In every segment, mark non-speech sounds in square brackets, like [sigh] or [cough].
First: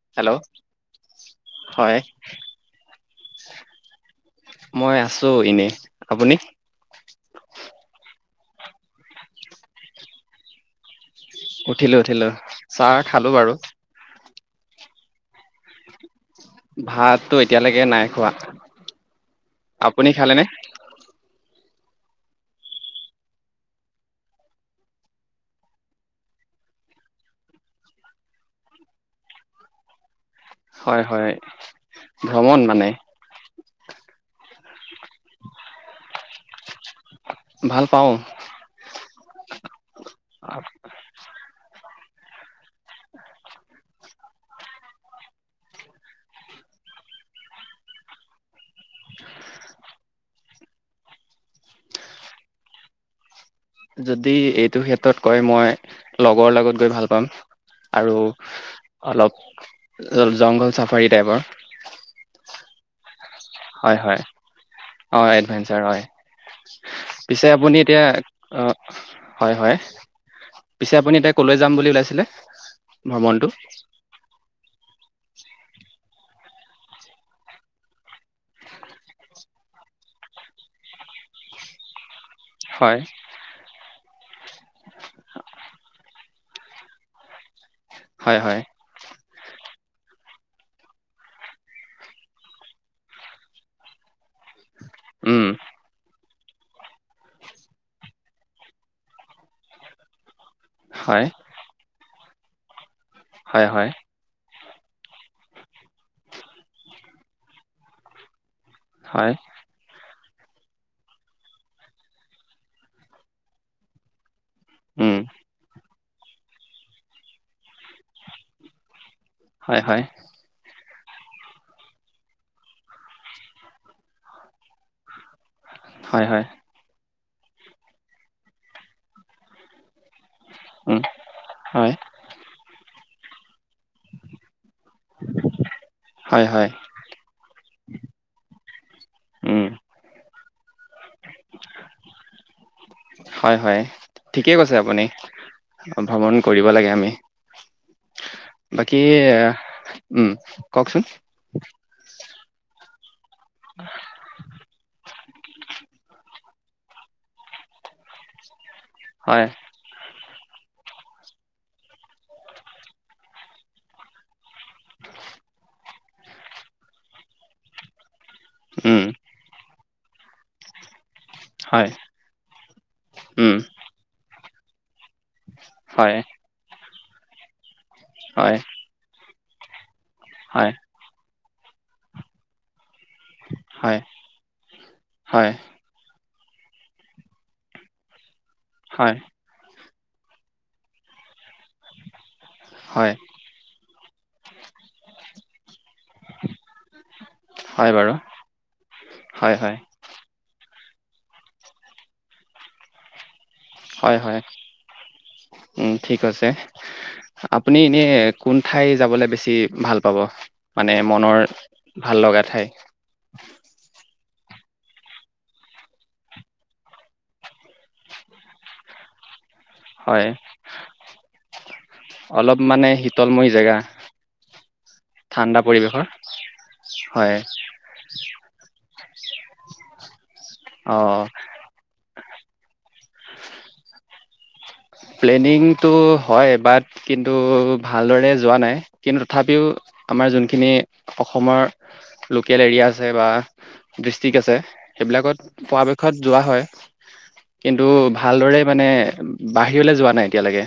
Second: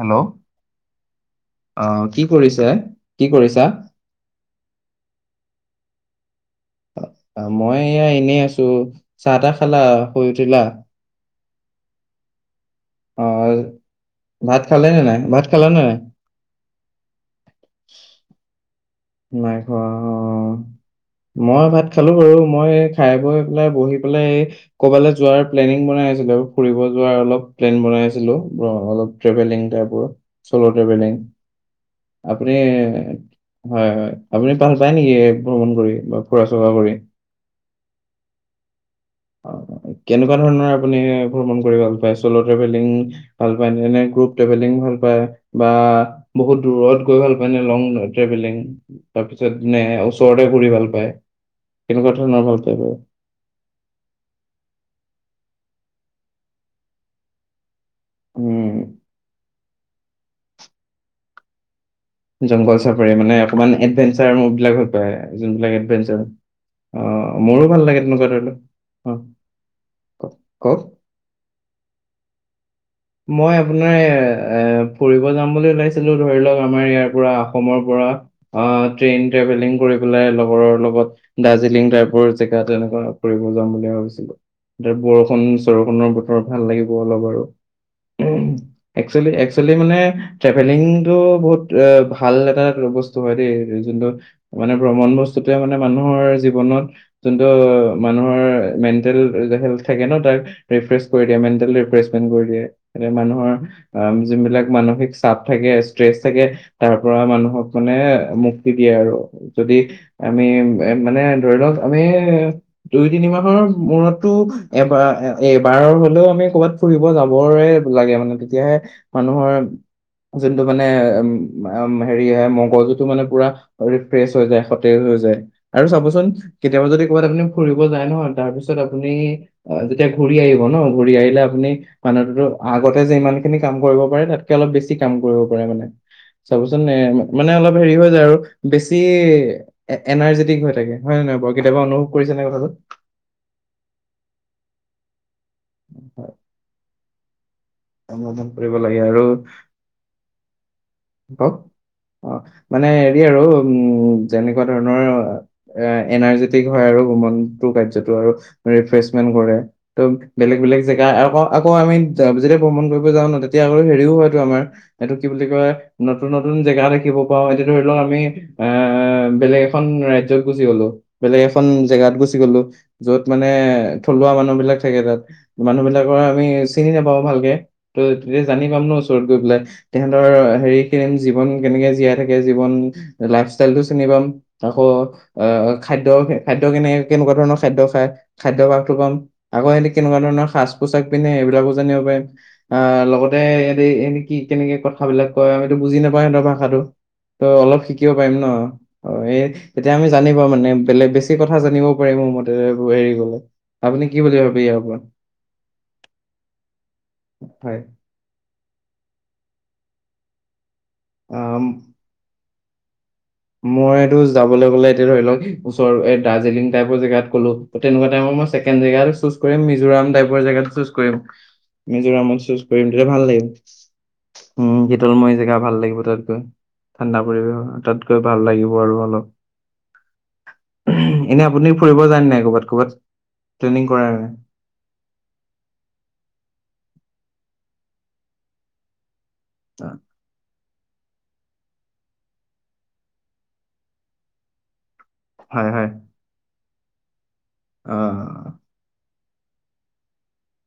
Hello অ হয় কি কৰিছে? কি কৰিছা? মই আছো এনেই আপুনি? টো চাহ তা খালা? শুই উঠিলা? উঠিলো উঠিলো। চাহ খালো বাৰু। আহ ভাত খালে নে নাই? ভাত খালা নে নাই? ভাতটো এতিয়ালৈকে নাই খোৱা নাই খোৱা আপুনি অ। খালেনে মই ভাত খালো বাৰু, মই খাই বৈ পেলাই বহি পেলাই এই ক'বালৈ যোৱাৰ প্লেনিং বনাই আছিলো ফুৰিব যোৱাৰ অলপ প্লেন বনাই আছিলো, অলপ ট্ৰেভেলিং টাইপৰ। চল' হয় ট্ৰভেেলিং। হয় আপুনি ভ্ৰমণ মানে হয় হয়, আপুনি পাহ পায় নেকি ভ্ৰমণ কৰি বাও? ফুৰা চুৰা কৰি, ভাল পাওঁ কেনেকুৱা ধৰণৰ আপুনি ভ্ৰমণ কৰি ভাল পায় শ্ললো ট্ৰেভেলিং ভাল পায় ন গ্ৰুপ ট্ৰেভেলিং ভাল পায় বা বহুত দূৰত গৈ ভাল পায় ন লং ট্ৰেভেলিং তাৰপিছত মে ওচৰতে ফুৰি ভাল পায় সেনেকুৱা ধৰণৰ ভাল আৰু যদি এইটো ক্ষেত্ৰত কয় মই লগৰ লগত গৈ ভাল পাম। আৰু উম, অলপ অলপ জংঘল চাফাৰী টাইপৰ জংঘল চাপৰে মানে অকমান হয় হয়‌ এডভেঞ্চাৰ মুভবিলাক ভাল পায়, হয় যোনবিলাক এডভেন্সাৰ হয়, এডভেঞ্চাৰ। অ', পিছে মোৰো আপুনি ভাল লাগে এতিয়া তেনেকুৱা ধৰি লওক। অ', হয় হয়, কওক, কওক। পিছে আপুনি এতিয়া কলৈ যাম বুলি উলাইছে? ছিলে মই আপোনাৰ এ ফুৰিব যাম বুলি ওলাইছিলো ধৰি লওক আমাৰ ইয়াৰ পৰা অসমৰ পৰা অ ট্ৰেইন ট্ৰেভেলিং কৰি পেলাই লগৰৰ লগত দাৰ্জিলিং তাৰ চেকা হয় তেনেকুৱা কৰিব যাম বুলি ভাবিছিলো ত বৰষুণ চৰষুনৰ বতৰ ভাল লাগিব অলপ আৰু হয় উম হয় একচোৱেলি [unintelligible] ট্ৰভেলিংটো ভাল এটা বস্ত দেই যোন্ত মানে ভ্ৰমণ উম বস্তুতোৱে মানে মানুহৰ জীৱনত যোনটো মানুহৰ মেণ্টেল [inaudible] থাকে ন তাক ৰিফ্ৰে হয় কৰি দিয় মেন্টেলৰিফ্ৰে পন গলিয়ে এ মানুহৰ হয় হয় অ' যোন বিলাক মানসিক চাপ থাকে ষ্ট্ৰেচ থাকে তাৰ পৰা মানুহক মানে মু দিয়ে আৰু হয় হয়, যদি আমি এ মানে ধৰি লওক আমি দুই তিনি মাহৰ মূৰতো এবাৰ উম এই বাৰ আমি ক'ৰবাত ফুৰিব যাবৰে লাগে মানে তেতিয়াহে মানুহৰ হয় হয় যোনটো মানে উ হেৰি হয় মগজুতটো মানে পুৰা ৰিফ্ৰেছ হৈ যায় সতেজ হৈ যায়। আৰু হয় চাবচোন হয় কেতিয়াবা যদি বাত আপুনি ফুৰিব যায় নহয় তাৰপিছত আপুনি যেতিয়া ঘূৰি আহিব ন' উম, ঘূৰি আহিলে আপুনি হয়, মানুহটোতো আগতে যে ইমান খিনি কাম কৰিব পাৰে তাত অলপ বেছি কাম কৰিব পাৰে মানে হয়, হয়, চাবচোন মানে অলপ হেৰি হৈ যায় আৰু বেছি ছি উম, এনাৰ্জি থিক হৈ থাকে হয় নহয় বাৰ কেয়াবা অনুভৱ কৰিছে নে কথাটোত। হয় হয় ঠিকেই কৈছে আপুনি। অ ভ্ৰমণ কৰিব লাগে আমি। অনুশোচন কৰিব লাগে বাকী উম কওকচোন। ক অহ। মানে। আৰু উম যেনেকুৱা ধৰণৰ। এ এনাৰ্জেটিক হয় আৰু গোমনটো কাৰ্যতটো আৰু। ৰিফ্ৰেছমেন্ট হয়, কৰে ত'। বেলেগ বেলেগ জেগা আকৌ আকৌ আমি যেতিয়া ভ্ৰমণ কৰিব যাওঁ ন তেতিয়া আকৌ হেৰিও হয়তটো আমাৰ এইটো কি বুলি কয়! নতুন নতুন জেগা দেখিব পাওঁ এতিয়া ধৰি লওক আমি। অ উম, বেলেগ। এখন ৰাজয়ত গুচি গ'লো। বেলেগ এখন হয়, জেগাত গুচি গ'লো যত মানে উম, থলুৱা মানে। বেলেগ থাকে তাত। মানুহ হয়, বিলাকৰ আমি। চিনি নাপা ভালকে। ত তেতিয়া হয়, জানি পামন ওচৰতে। [unintelligible] তেহাঁতৰ হয়, হেৰি। জীৱন কেনেকে জীয়াই থাকে জীৱন। লাইফষ্টাইল টো হয়, চিনি পাম আকৌ অ হয়, খাদ্যয়। খাদ্য কেনে কেনেকুৱা ধৰণৰ খাদ্য খায়। খাদ্যভাসটো কম হয়, আকৌ এনে। কেনেকুৱা ধৰণৰ সাজ পোছাক পিন্ধে এইবিলাকো জানিব পাৰিম। অ হয়, লগতে। এনেক কি কেনেকে কথ বিলাক কয় আমি। বুজি নাপায় সিহঁতৰ ভাষাটো ত' অলপ হয় শিকিব বাৰু পাৰিম ন অ হয়, হয়, তেতিয়া আমি জানিম। মানে বেলেগ বেছি কথা জানিবও পাৰি মোৰ মতে হেৰি গলে। আপুনি কি হয় বুলি হয় ভাবে ইয়াৰ ওপৰত উ ঠিক আছে হয় আপুনি এনে কোন ঠাই যাবলে বেছি ভাল। পাব। মানে মনৰ ভাল লগা ঠাই। মই। যাব গলে এতি ধৰি লও ওচৰ দাৰ্জিলিং টাইপৰ জোত ক'লো তেনেকোৱাই মই ছেকেণ্ড জেজ [unintelligible] কৰি মিজোৰাম হয়, টাইপৰ জেগাতো চুজ কৰিম মিজোৰামত অলপ চুজ কৰিম মানে তেতিয়া ভাল লাগিব শীতলময় জেগা উ শীতলময় জেগা ঠাণ্ডা ভাল লাগিব পৰিৱেশৰ তাত গৈ ঠাণ্ডা হয়, পৰিবেশ তাত লাগিব আৰু হল অ'। [unintelligible] এনে আপুনি ফুৰিব জানে [unintelligible] আৰু [unintelligible] প্লেনিংটো হয় বাট কিন্তু ভালদৰে যোৱা নাই কিন্তু তথাপিও আমাৰ যোনখিনি অসমৰ লোকেল এৰিয়া আছে বা ডিষ্ট্ৰিক্ আছে সেইবিলাকত হয় হয় পৰাপক্ষত যোৱা হয় কিন্তু অ ভালদৰে মানে বাহিৰলৈ যোৱা নাই এতিয়ালৈকে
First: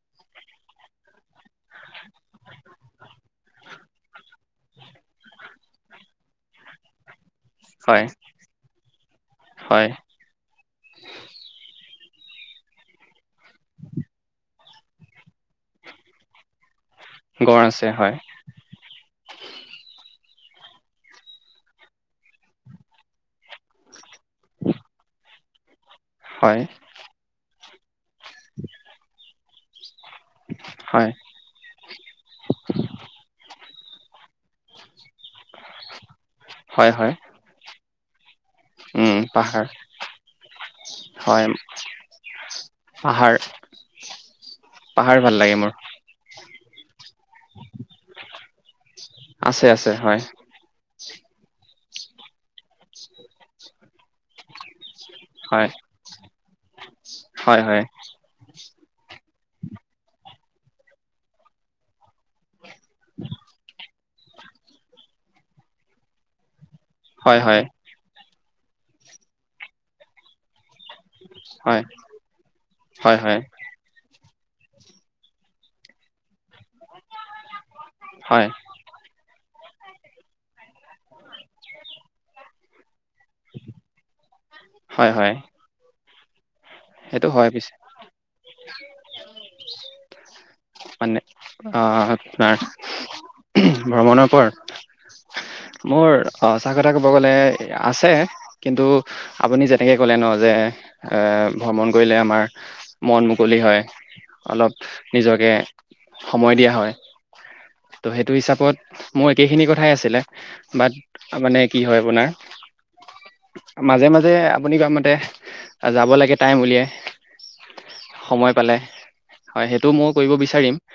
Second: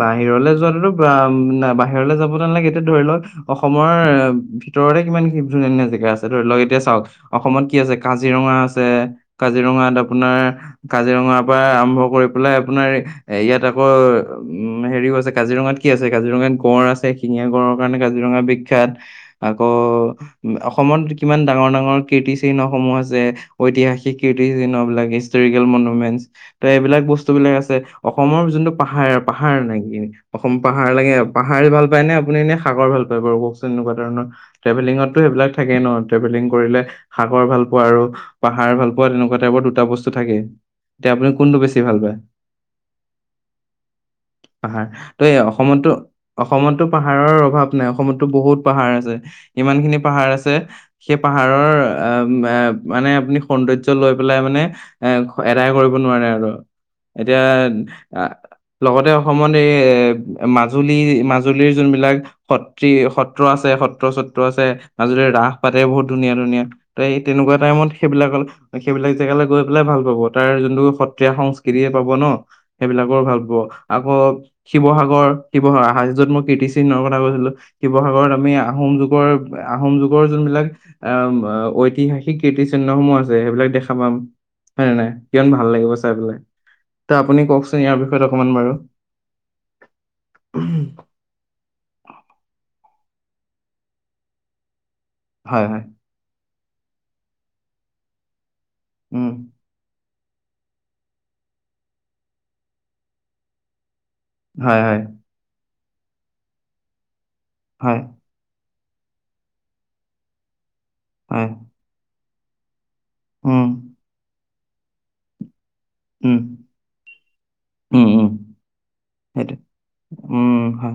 বাহিৰলৈ যোৱাটোতো বাহিৰলৈ যাব ন নালাগে এতিয়া ধৰি লওক অসমৰ ভিতৰতে কিমান ধুনীয়া ধুনীয়া জেগা আছে ধৰি লওক এতিয়া চাওক অসমত কি আছে হয় কাজিৰঙা আছে হয় কাজিৰঙাত আপোনাৰ কাজিৰঙাৰ পৰা আৰম্ভ কৰি পেলাই আপোনাৰ এ ইয়াত আকৌ উম হেৰি ক আছে কাজিৰঙাত কি আছে কাজিৰঙাত গঁড় আছে ছে শিঙীয়া গঁড় গড়ৰ আছে কাৰণে হয় কাজিৰঙা বিখ্যাত আকৌ অসমত কিমান ডাঙৰ ডাঙৰ কীৰ্তিচিহ্নসমূহ আছে ঐতিহাসিক- কেটি অব লাগিছিল [unintelligible] মুহ হয় [unintelligible] এইবিলাক বস্ত বস্তুবিলাক আছে অসমৰ যোনটো পাহাৰ পাহাৰ নাগি অসম পাহাৰ হয় লাগে পাহাৰ ভাল পায় নে আপুনি নে সাগৰ ভাল পায় বাৰু ক [unintelligible] কুৱাধৰণৰ ট্ৰেভেলিং তো হেইবিলক থকে ন ট্ৰেভেলিং কৰিলে হয় হয় সাগৰ আৰু পাহাৰ ভাল পোৱা উম তেনেকুৱা পাহাৰ টাইপৰ দুটা বস্তু থাকে এতিয়া আপুনি হয় কোনটো বেছি ভাল পায় পাহাৰ পাহাৰ ত ভাল এই লাগে মোৰ অসমতো অসমতো পাহাৰৰ অভাৱ নাই অসমতো বহুত পাহাৰ আছে আছে ইমান আছে খিনি হয় পাহাৰ আছে সেই পাহাৰৰ আহ মানে আপুনি সৌন্দৰ্য লৈ পেলাই মানে এ হয় এদায় কৰিব নোৱাৰে আৰু এতিয়া হয় হয় লগতে অসমত এই এ মাজুলী মাজুলীৰ যোনবিলাক সত ত্ৰী সত্ৰ আছে সত্ৰ সত্ৰ চত্ৰ আছে মাজুলৰে ৰাস পাতে বহুত ধুনীয়া ধুনীয়া ত এই হয় তেনেকুৱা হয় টাইমত সেইবিলাকলে সেইবিলাক জেগালৈ গৈ পেলাই ভাল পাব তাৰ যোনটো সত সত্ৰীয়া হয় সংস্কৃতিয়ে পাব ন হয় সেইবিলাকৰ ভাল হয় আকৌ শিৱসাগৰ শিৱসাগৰ আহাৰ যত মই কীৰ্তিচিহ্নৰ কথা কৈছিলো শিৱসাগৰত হয় আমি আহোম যুগৰ আহোম যুগৰ যোনবিলাক আহ ঐতিহাসিক কীৰ্তিচিহ্নসমূহ আছে সেইবিলাক দেখা পাম হয়ে নে হয় নাই হয় কিমান ভাল লাগিব চাই [unintelligible] ত সেইটো আপুনি হয় পিছে কওকচোন ইয়াৰ বিষয় মানে অ আচ্ছা ভ্ৰমণৰ পৰ- হয়, হয়। মোৰ সচা কথা ক'ব গ'লে আছে কিন্তু উম, আপুনি যেনেকে ক'লে ন যে এ ভ্ৰমণ কৰিলে আমাৰ মন মুকলি হয়। হয়, অলপ হয়, নিজকে সময় দিয়া হয়। হয়, ত' সেইটো হিচাপত মোৰ একেইখিনি কথাই আছিলে। বাট, হয়। মানে কি হয় আপোনাৰ। উম, মাজে মাজে আপ আপুনি কোৱা মতে যাব লাগে উম, টাইম উলিয়াই, উম, উম, সময় পালে, সেইটোৱে। হয় সেইটো মইও কৰিব উম, বিচাৰিম, হয়,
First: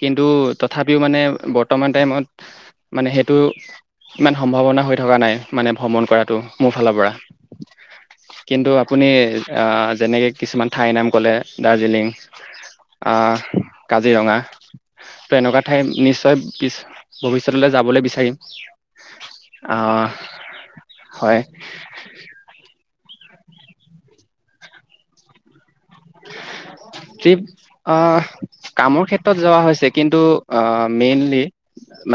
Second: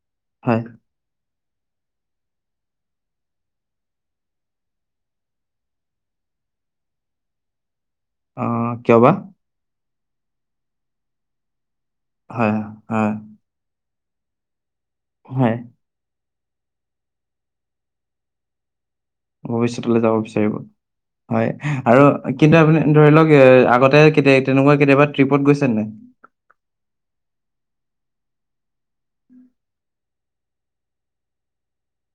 কিন্তু হয়। তথাপিও মানে বৰ্তমান টাইমত, মানে সেইটো ইমান সম্ভাৱনা হৈ থকা নাই, মানে ভ্ৰমণ কৰাটো, মোৰ ফালৰ পৰা। অ, কিন্তু কিয় আপুনি বা? আ যেনেকে কিছুমান ঠাইৰ নাম ক'লে। দাৰ্জিলিং, হয়, হয়, আ কাজিৰঙা। ত' হয়। এনেকুৱা ঠাই নিশ্চয় পিছ-ভৱিষ্যতলৈ যাবলৈ বিচাৰিম। ভৱিষ্যতলৈ আহ যাব বিচাৰিব হয় আৰু কিন্তু আপুনি ধৰি লওক এ আগতে কেতি তেনেকুৱা কেতিয়াবা ট্ৰিপত গৈছে নাই ট্ৰিপ, আহ কামৰ ক্ষেত্ৰত যোৱা হৈছে কিন্তু আহ মেইনলি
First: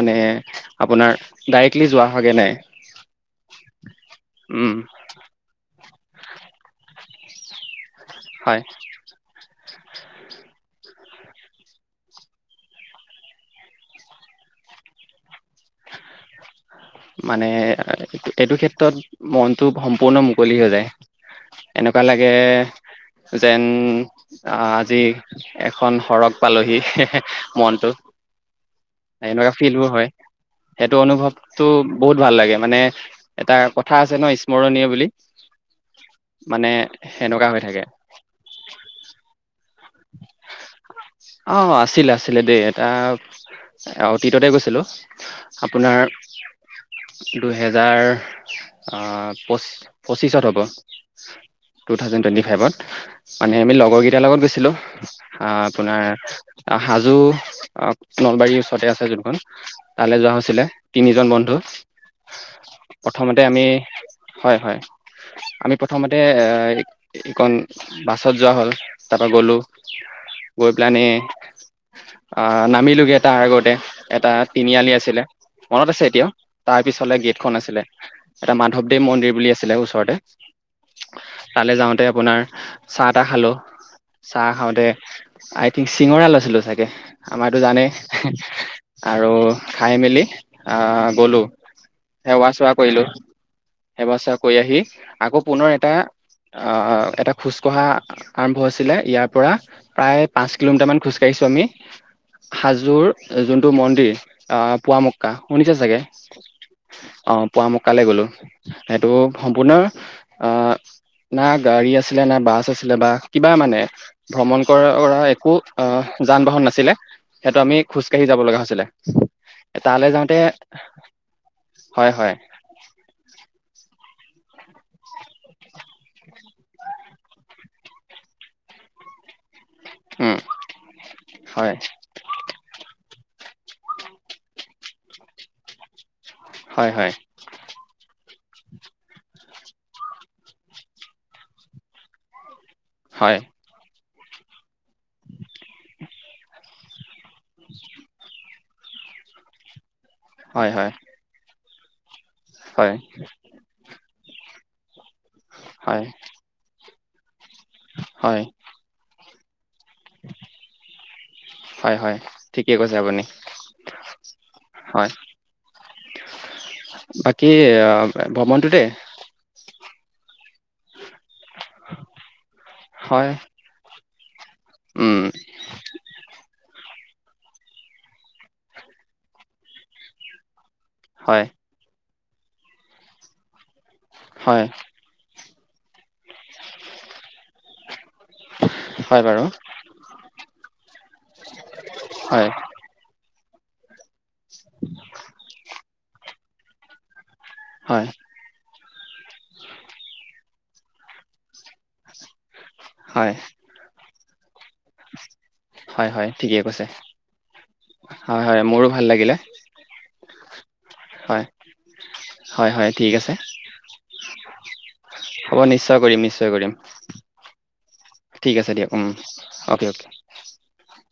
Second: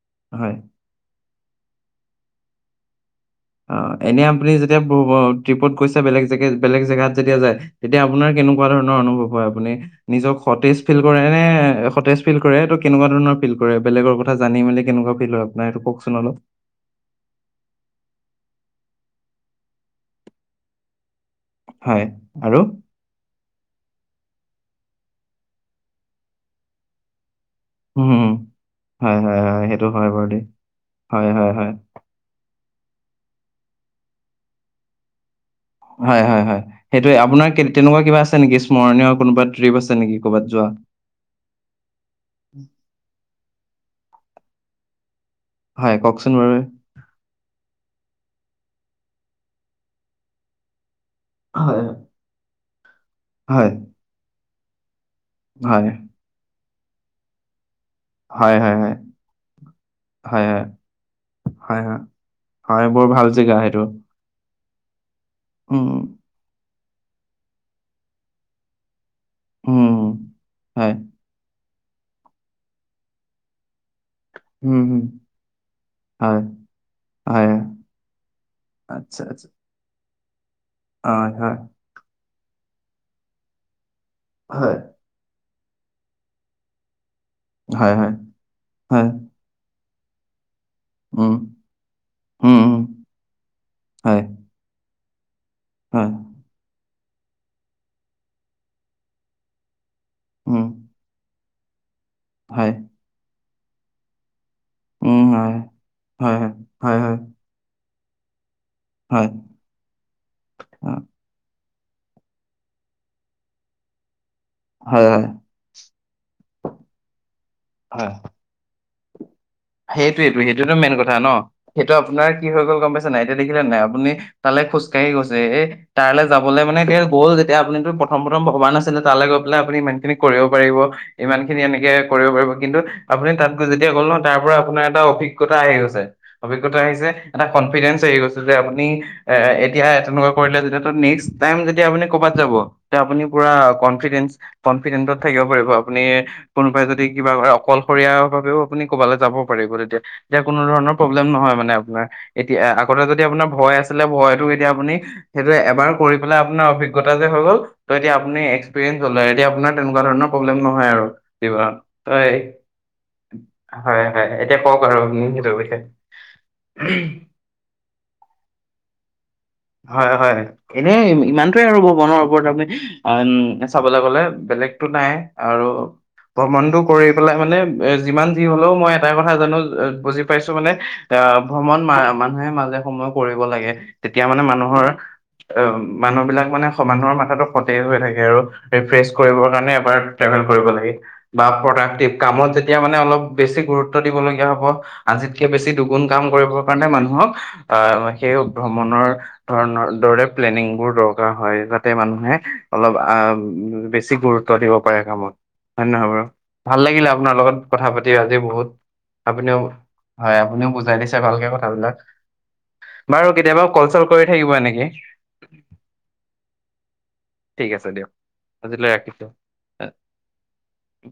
মানে হয়। আপোনাৰ ডাইক্ লি যোৱা হয়গে নাই অ এনে আপুনি উম যেতিয়া ট্ৰিপত গৈছে বেলেগ জেগে বেলেগ জেগাত যেতিয়া যায় তেতিয়া আপোনাৰ হয় কেনেকুৱা ধৰণৰ অনুভৱ হয় আপুনি নিজক সতেজ ফিল কৰে নে সতেজ ফিল কৰে তটো কেনেকুৱা ধৰণৰ ফিল কৰে, বেলেগৰ কথা জানি মেলি কেনেকুৱা ফিল হয় আপোনাৰ? এইটো কওকচোন অলপ মানে এইটো ক্ষেত্ৰত মনটো সম্পূৰ্ণ মুকলি হৈ যায়। এনেকুৱা হয় লাগে আৰু? যেন। আহ আজি এখন সৰগ পালোহি। মনটো উম হয় হয় এনেকুৱা হয় সেইটো হয় বাৰু দেই হয় হয়। তো হয়। বহুত ভাল লাগে মানে। এটা কথা আছে ন স্মৰণীয় বুলি। হয় হয় হয় মানে সেইটোয়ে আপোনাৰ সেনেকুৱা হৈ থাকে তেনেকুৱা কিবা আছে নেকি স্মৰণীয় কোনোবা ত্ৰিপ আছে। নেকি ক'ৰবাত যোৱা? অ আছিলে আছিলে দেই এটা। অ অতীততে গৈছিলো হয়, আপোনাৰ কওকচোন বাৰু? দুহেজাৰ অহ পঁচিছ অত হব। হয়, টু থাউজেণ্ড টুৱেণ্টি ফাইভত। মানে হয়, আমি লগৰেইটাৰ লগত বেছি হেল্'। [unintelligible] অ হয়। আপোনাৰ অ হাজো অ। হয়, নলবাৰীৰ হয়, ওচৰতে হয়। আছে যোনখন তালৈ যোৱা হয়, হয়। হৈছিলে তিনিজন বন্ধু হয়, হয়। হয়, বৰ ভাল প্ৰথমতে জেগা আমি সেইটো। হয় হয় আমি উম। প্ৰথমতে এ এইকন বাছত যোৱা হ'ল তাৰ পৰা গ'লো গৈ পেলানে অ নামিলোগে তাৰ আগতে এটা তিনিআলি আছিলে মনত আছে এতিয়াও তাৰ পিছলে গেটখন আছিলে এটা মাধৱদেৱ মন্দিৰ বুলি আছিলে ওচৰতে উ তালৈ যাওঁতে আপোনাৰ চাহ টা খালো চাহ খাওঁতে আই থিংক চিঙৰা লৈছিলো চাগে আমাৰতো জানেই আৰু খাই মেলি আহ গলো সেৱা চেৱা কৰিলো সেৱা চেৱা কৰি আহি আকৌ পুনৰ এটা এটা খোজকঢ়া আৰম্ভ হৈছিলে ইয়াৰ পৰা প্ৰায় পাঁচ কিলোমিটাৰ মান খোজকাঢ়িছো আমি হাজোৰ যোন ুটো মনডিৰ [unintelligible] অ পুৱ মক্কা শুনিছে চাগে অ পুৱা ম্কা কালে গ'লো [unintelligible] সেইটো সম্পূৰ্ণ অ নাক গাড়ী আছিলে না বাছ আছিলে বা কিবা মানে ভ্ৰমণ কৰা কৰা একো অ যান বাহন নাছিলে সেইটো আমি খোজকাঢ়ি যাব লগা হৈছিলে অ সেইটোয়ে সেইটোতো মেইন কথা ন সেইটো হয় আপোনাৰ হয় কি হৈ গ'ল গম পাইছো নাই এতিয়া দেখিলে নাই আপুনি তালৈ খোজকাঢ়ি গৈছে এ তালৈ যাবলৈ মানে এয়া গ'ল যেতিয়া আপুনিতো প্ৰথম প্ৰথম ভবা নাছিলে তালৈ গৈ আপুনি ইমান খিনি উম কৰিব পাৰিব ইমান খিনি হয় এনেকে কৰিব পাৰিব কিন্তু আপুনি তাত গ যেতিয়া গ'ল আপোনাৰ এটা অভিজ্ঞতা আহি গৈছে অভিজ্ঞতা হয় আহি হয় এটা কনফিডেন্ঞ্চ আহি গৈছে আপুনি এ এতিয়া তেনেকুৱা কৰিলে যেতিয়া নেক্স টাইম যেতিয়া আপুনি ক'ৰবাত যাব তে আপুনি হয় পুৰা কনফিডেন্ঞ্চ কনফিডেন্ত থাকিব পাৰিব আপুনি কোনোবাই যদি কিবা কৰে অকলশৰীয়া বাবেও ক'বালৈ যাব পাৰিব তেতিয়া যেতিয়াকোনো হয় হয় ধৰণৰ প্ৰব্লেম নহয় মানে ৱা এতিয়া হয় আগতে যদি আপোনাৰ ভয় আছিলে ভয়। টো এতিয়া আপুনি। সেইটো এবাৰ হয় কৰি পেলাই আপোনাৰ অভিজ্ঞ- গোটা যে হৈ গ'ল। ত এতিয়া আপুনি হয় এক্সপৰিেঞ্চ ল'লে। এতিয়া আপোনাৰ- তেনেকুৱা ধৰণৰ প্ৰব্লেম নহয় আৰু কিবা হয় হয় তাই ঠিকেই কৈছে আপুনি হয় বাকী ভ্ৰমণটো দে। হয় হয় এনে ইমান। আৰু ভ্ৰমণৰ ওপৰত আপুনি হয় চাবলে গ'লে বেলেগতটো নাই উম আৰু ভ্ৰমণটো। কৰি পেলাই মানে এ যিমান যি হলেও মই এটা কথা জানো বুজি পাইছো মানে অ হয় ভ্ৰমণ মা মান হে মাজে সময় কৰিব লাগে। তেতিয়া মানে হয় মানুহৰ অ মানুহ বিলাক মানে সমানৰ মাথাতটো সতে হৈ থাকে। আৰু ৰিফ্ৰেছ হয় বাৰু কৰিবৰ কাৰণে এবাৰ ট্ৰেভেল কৰিব লাগে বা প্ৰডাক্টিভ হয় কামত যেতিয়া মানে অলপ। বেছি গুৰুত্ব দিব লাগে। হ'ব আজিতকে বেছি দুখ। গোন কাম কৰিবৰ কাৰণে মানুহক অ হয় সেই ওপৰত ভ্ৰমণৰ ধৰণৰ দৰে প্লেনিং বোৰ দৰকাৰ হয় যাতে মানুহে অলপ আ হয় বেছ ছিপুৰ চ দিব পাৰে কামত হয় নহয় বাৰু? ভাল লাগিলে আপোনাৰ লগত কথা পাতি। আজি হয় হয় বহুত মোৰো ভাল লাগিলে। আপুনিও হয় আপুনিও বুজ লাগিছে হয় ভালকে কথাবিলাক হয় হয় ঠিক বাৰু আছে কেতিয়াবা কল চল কৰি থাকিবা নেকি? হ'ব নিশ্চয় কৰিম নিশ্চয় কৰিম ঠিক আছে দিয়ক ঠিক আছে আজিলৈ দিয়ক ৰাখিছোঁ। Okay okay.